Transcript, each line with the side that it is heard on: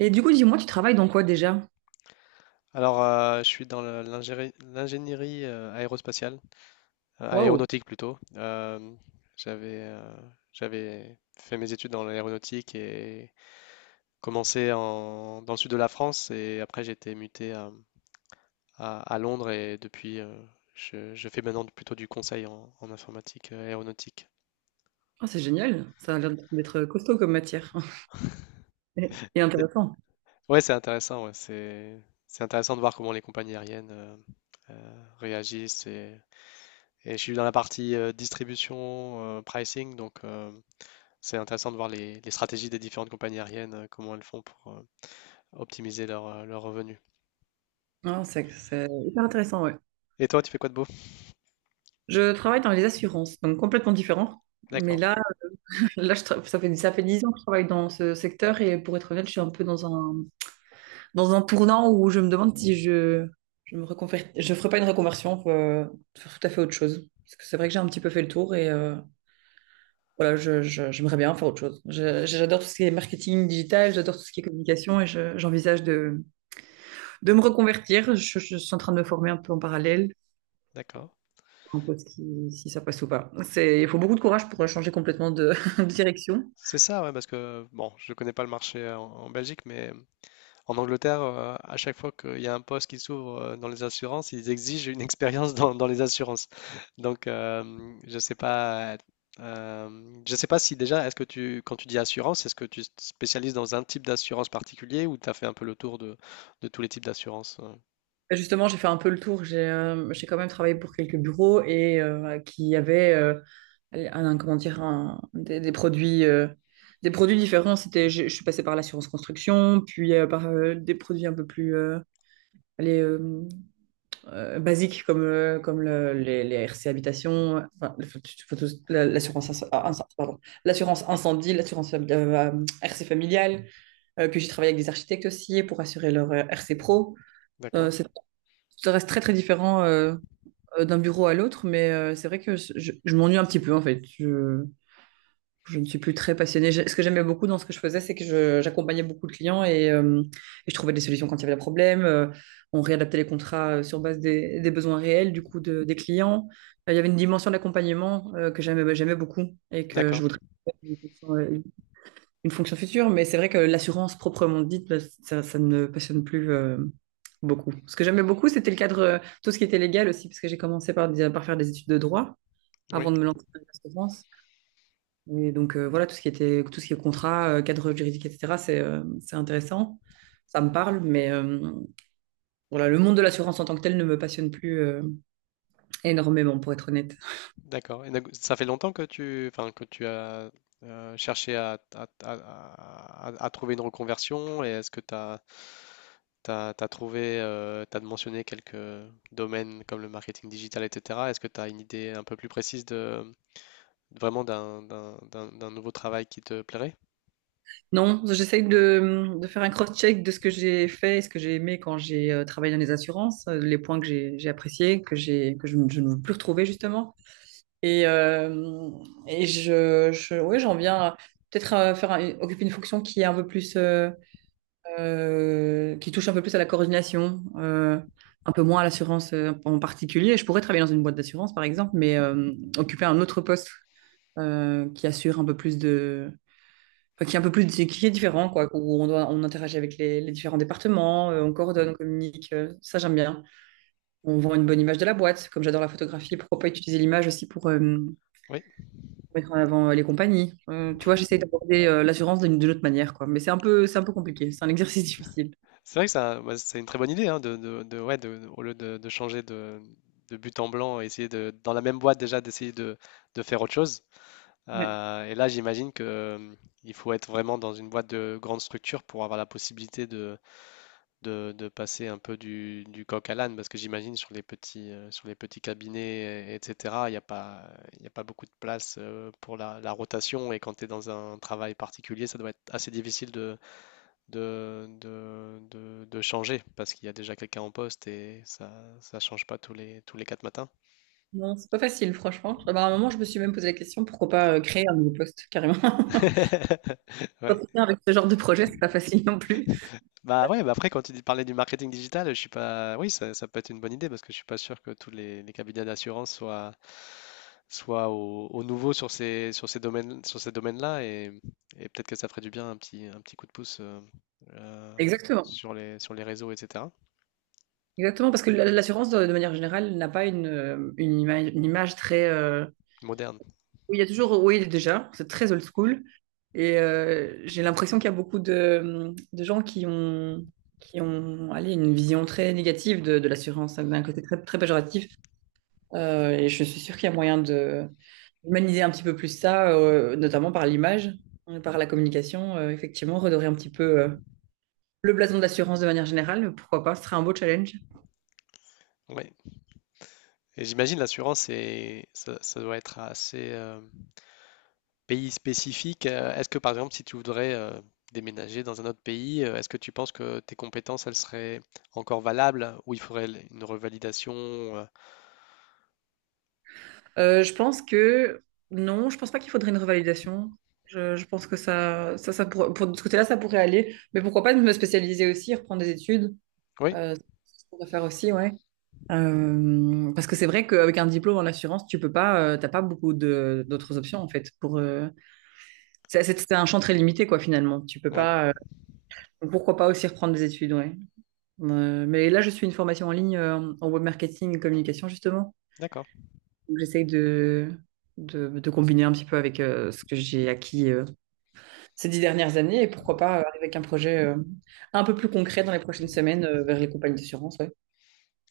right: Et du coup, dis-moi, tu travailles dans quoi déjà?
left: Je suis dans l'ingénierie aérospatiale,
right: Waouh!
left: aéronautique plutôt. J'avais euh, j'avais fait mes études dans l'aéronautique et commencé dans le sud de la France et après j'ai été muté à Londres et depuis je fais maintenant plutôt du conseil en informatique aéronautique.
right: Ah, c'est génial. Ça a l'air d'être costaud comme matière. Et
left: Et-
right: intéressant.
left: ouais, c'est intéressant, ouais, c'est intéressant de voir comment les compagnies aériennes réagissent et je suis dans la partie distribution, pricing, donc c'est intéressant de voir les stratégies des différentes compagnies aériennes, comment elles font pour optimiser leurs revenus.
right: Ah, c'est hyper intéressant, ouais.
left: Et toi, tu fais quoi de beau?
right: Je travaille dans les assurances, donc complètement différent. Mais
left: D'accord,
right: là, ça fait 10 ans que je travaille dans ce secteur et pour être honnête, je suis un peu dans un tournant où je me demande si je ferai pas une reconversion pour faire tout à fait autre chose. Parce que c'est vrai que j'ai un petit peu fait le tour et voilà, je, j'aimerais bien faire autre chose. J'adore tout ce qui est marketing digital, j'adore tout ce qui est communication et j'envisage de me reconvertir. Je suis en train de me former un peu en parallèle,
left: d'accord.
right: un peu si, si ça passe ou pas. Il faut beaucoup de courage pour changer complètement de, de direction.
left: C'est ça, ouais, parce que bon, je connais pas le marché en Belgique, mais en Angleterre, à chaque fois qu'il y a un poste qui s'ouvre dans les assurances, ils exigent une expérience dans les assurances. Donc, je sais pas si déjà, quand tu dis assurance, est-ce que tu te spécialises dans un type d'assurance particulier ou tu as fait un peu le tour de tous les types d'assurances?
right: Et justement, j'ai fait un peu le tour. J'ai quand même travaillé pour quelques bureaux et qui avaient un, comment dire, des produits. Des produits différents, c'était, je suis passée par l'assurance construction, puis par des produits un peu plus, allez, euh, basiques comme, comme les RC Habitation, enfin, la- l'assurance inc- ah, inc- pardon, l'assurance incendie, RC familiale. Puis j'ai travaillé avec des architectes aussi pour assurer leur RC pro. Euh,
left: D'accord,
right: c'est- Ça reste très très différent d'un bureau à l'autre, mais c'est vrai que je, je m'ennuie un petit peu en fait. Je ne suis plus très passionnée. Ce que j'aimais beaucoup dans ce que je faisais, c'est que j'accompagnais beaucoup de clients et, et je trouvais des solutions quand il y avait des problèmes. On réadaptait les contrats sur base des besoins réels du coup des clients. Il y avait une dimension d'accompagnement que j'aimais beaucoup et que je
left: d'accord.
right: voudrais faire une fonction future. Mais c'est vrai que l'assurance proprement dite, bah, ça ne me passionne plus beaucoup. Ce que j'aimais beaucoup, c'était le cadre, tout ce qui était légal aussi, parce que j'ai commencé par, par faire des études de droit avant
left: Oui,
right: de me lancer dans l'assurance. Et donc voilà, tout ce qui était, tout ce qui est contrat, cadre juridique, etc., c'est intéressant. Ça me parle, mais voilà, le monde de l'assurance en tant que tel ne me passionne plus énormément, pour être honnête.
left: d'accord. Et donc, ça fait longtemps que enfin, que tu as cherché à trouver une reconversion et est-ce que tu as mentionné quelques domaines comme le marketing digital, etc. Est-ce que tu as une idée un peu plus précise de vraiment d'un nouveau travail qui te plairait?
right: Non, j'essaye de faire un cross-check de ce que j'ai fait et ce que j'ai aimé quand j'ai travaillé dans les assurances, les points que j'ai appréciés, que j'ai, que je ne veux plus retrouver, justement. Et, euh, et ouais, j'en viens à peut-être à faire occuper une fonction qui est un peu plus qui touche un peu plus à la coordination, un peu moins à l'assurance en particulier. Je pourrais travailler dans une boîte d'assurance, par exemple, mais occuper un autre poste qui assure un peu plus de... enfin, qui est un peu plus... qui est différent, quoi, où on doit, on interagit avec les différents départements, on coordonne, on communique. Ça, j'aime bien. On vend une bonne image de la boîte. Comme j'adore la photographie, pourquoi pas utiliser l'image aussi pour...
left: Oui,
right: mettre en avant les compagnies. Tu vois, j'essaie d'aborder l'assurance d'une autre manière, quoi. Mais c'est un peu compliqué. C'est un exercice difficile.
left: c'est vrai que ça, bah, c'est une très bonne idée hein, au lieu de changer de but en blanc, essayer dans la même boîte déjà d'essayer de faire autre chose.
right: Ouais.
left: Et là, j'imagine que il faut être vraiment dans une boîte de grande structure pour avoir la possibilité de passer un peu du coq à l'âne, parce que j'imagine sur les petits cabinets, etc., il y a pas beaucoup de place pour la rotation, et quand tu es dans un travail particulier, ça doit être assez difficile de changer, parce qu'il y a déjà quelqu'un en poste et ça change pas tous tous les quatre matins.
right: Non, c'est pas facile, franchement. Ah bah, à un moment, je me suis même posé la question, pourquoi pas créer un nouveau poste, carrément.
left: Ouais.
right: Entretenir avec ce genre de projet, c'est pas facile non plus.
left: Bah ouais, bah après quand tu dis parler du marketing digital, je suis pas, oui, ça peut être une bonne idée parce que je suis pas sûr que tous les cabinets d'assurance soient au nouveau sur ces domaines sur ces domaines-là et peut-être que ça ferait du bien un petit coup de pouce euh,
right: Exactement.
left: sur les réseaux etc.
right: Exactement, parce que l'assurance, de manière générale, n'a pas une, une image très...
left: Moderne.
right: Oui, il y a toujours... Oui, déjà, c'est très old school. Et j'ai l'impression qu'il y a beaucoup de gens qui ont allez, une vision très négative de l'assurance, hein, d'un côté très, très péjoratif. Et je suis sûre qu'il y a moyen de humaniser un petit peu plus ça, notamment par l'image, par la communication. Effectivement, redorer un petit peu le blason de l'assurance de manière générale, pourquoi pas, ce serait un beau challenge.
left: Ouais. Et j'imagine l'assurance c'est ça, ça doit être assez pays spécifique. Est-ce que par exemple si tu voudrais déménager dans un autre pays, est-ce que tu penses que tes compétences, elles seraient encore valables ou il faudrait l une revalidation?
right: Je pense que non, je pense pas qu'il faudrait une revalidation. Je pense que pour, de ce côté-là, ça pourrait aller. Mais pourquoi pas me spécialiser aussi, reprendre des études.
left: Oui?
right: Euh, c'est ce qu'on va faire aussi, ouais. Parce que c'est vrai qu'avec un diplôme en assurance, tu peux pas, t'as pas beaucoup de d'autres options en fait. Pour c'est un champ très limité quoi finalement. Tu peux
left: Ouais,
right: pas. Donc pourquoi pas aussi reprendre des études, ouais. Mais là, je suis une formation en ligne en web marketing et communication justement.
left: d'accord.
right: Donc, j'essaye de combiner un petit peu avec ce que j'ai acquis ces 10 dernières années et pourquoi pas arriver avec un projet un peu plus concret dans les prochaines semaines vers les compagnies d'assurance, ouais.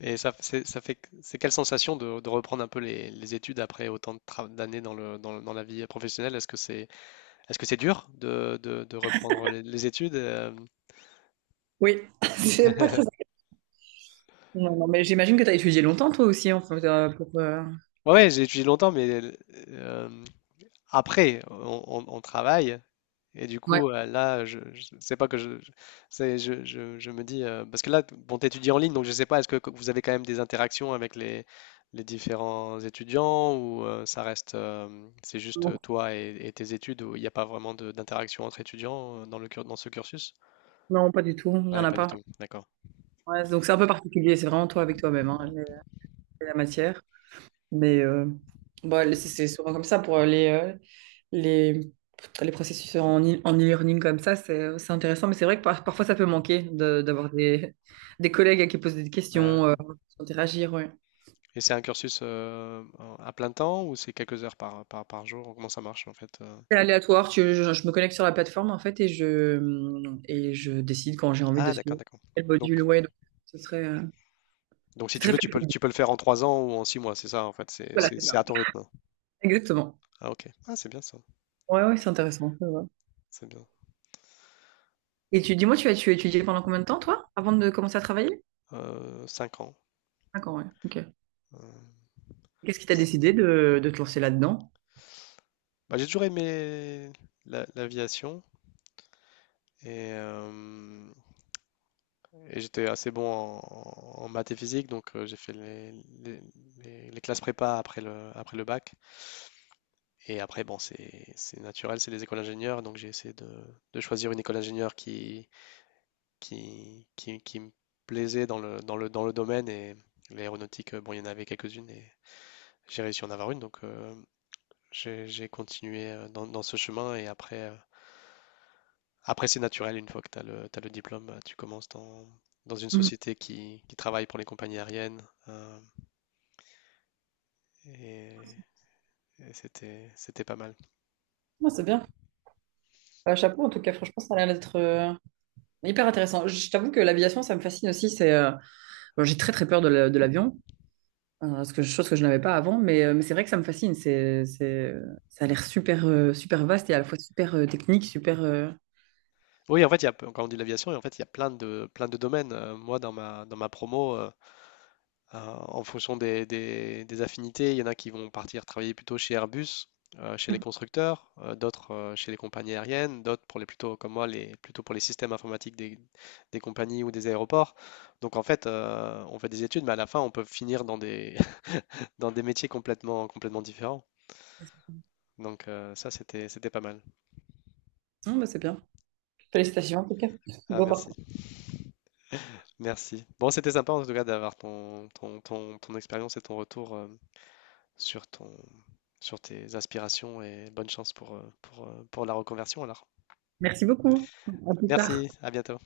left: Et ça c'est ça fait q c'est quelle sensation de reprendre un peu les études après autant de tra d'années dans la vie professionnelle? Est-ce que c'est dur de reprendre les études, hem?
right: Oui, c'est pas très. Non, non, mais j'imagine que tu as étudié longtemps toi aussi, en fait, pour,
left: Ouais, ouais, j'ai étudié longtemps, mais l après on travaille. Et du coup,
right: Ouais.
left: je sais pas que je- c'est, je me dis, parce que là, bon, t'étudies en ligne, donc je sais pas, est-ce que vous avez quand même des interactions avec les différents étudiants ou ça reste, c'est juste
right: Non,
left: toi et tes études où il n'y a pas vraiment d'interaction entre étudiants dans dans ce cursus?
right: non, pas du tout, il n'y en
left: Ouais,
right: a
left: pas du
right: pas.
left: tout, d'accord.
right: Ouais, donc c'est un peu particulier, c'est vraiment toi avec toi-même, hein, la matière. Mais bah, c'est souvent comme ça pour les, les, les processus en en e-learning comme ça, c'est intéressant, mais c'est vrai que parfois ça peut manquer d'avoir des collègues à qui posent des
left: Bah,
right: questions,
left: ouais.
right: interagir, ouais.
left: Et c'est un cursus à plein temps ou c'est quelques heures par jour? Comment ça marche en fait?
right: C'est aléatoire, je me connecte sur la plateforme en fait et et je décide quand j'ai envie de
left: Ah, d'accord,
right: suivre
left: d'accord.
right: quel
left: Donc,
right: module. Ouais, donc ce serait,
left: donc, si
right: c'est
left: tu
right: très
left: veux,
right: flexible,
left: tu peux le faire en 3 ans ou en 6 mois, c'est ça en fait,
right: voilà, c'est
left: c'est
right: ça.
left: à ton rythme.
right: Exactement.
left: Ah OK. Ah c'est bien ça,
right: Ouais, ouais, c'est intéressant. Ça va.
left: c'est bien.
right: Et tu dis-moi, tu as étudié pendant combien de temps toi, avant de commencer à travailler?
left: 5 ans.
right: D'accord, ouais, ok.
left: Heu,
right: Qu'est-ce qui t'a
left: c
right: décidé de te lancer là-dedans?
left: Bah, j'ai toujours aimé l'aviation et hem et j'étais assez bon en maths et physique, donc j'ai fait les les classes prépa après le bac et après, bon, c'est naturel, c'est les écoles d'ingénieurs, donc j'ai essayé de choisir une école d'ingénieur qui me plaisait dans le domaine et l'aéronautique, bon il y en avait quelques-unes et j'ai réussi à en avoir une, donc j'ai continué dans ce chemin et après, après c'est naturel, une fois que t'as le diplôme, tu commences dans une
right: Mhm.
left: société qui travaille pour les compagnies aériennes euh, et, et c'était pas mal.
right: Ouais, c'est bien. Chapeau, en tout cas, franchement, ça a l'air d'être hyper intéressant. Je t'avoue que l'aviation, ça me fascine aussi. Bon, j'ai très très peur de de l'avion. Chose que je n'avais pas avant, mais c'est vrai que ça me fascine. Ça a l'air super, super vaste et à la fois super technique, super.
left: Oui, en fait, quand on dit l'aviation, en fait, il y a plein de domaines. Moi, dans ma promo, Euh, en fonction des affinités, il y en a qui vont partir travailler plutôt chez Airbus, chez les constructeurs, d'autres chez les compagnies aériennes, d'autres pour les plutôt comme moi, les plutôt pour les systèmes informatiques des compagnies ou des aéroports. Donc en fait, on fait des études, mais à la fin, on peut finir dans des dans des métiers complètement complètement différents. Donc c'était pas mal.
right: Non, bah, c'est bien. Félicitations en tout cas.
left: Ah
right: Beau
left: merci,
right: parcours.
left: merci. Bon, c'était sympa en tout cas d'avoir ton expérience et ton retour sur ton, sur tes aspirations et bonne chance pour la reconversion alors.
right: Merci beaucoup. À plus tard.
left: Merci, à bientôt.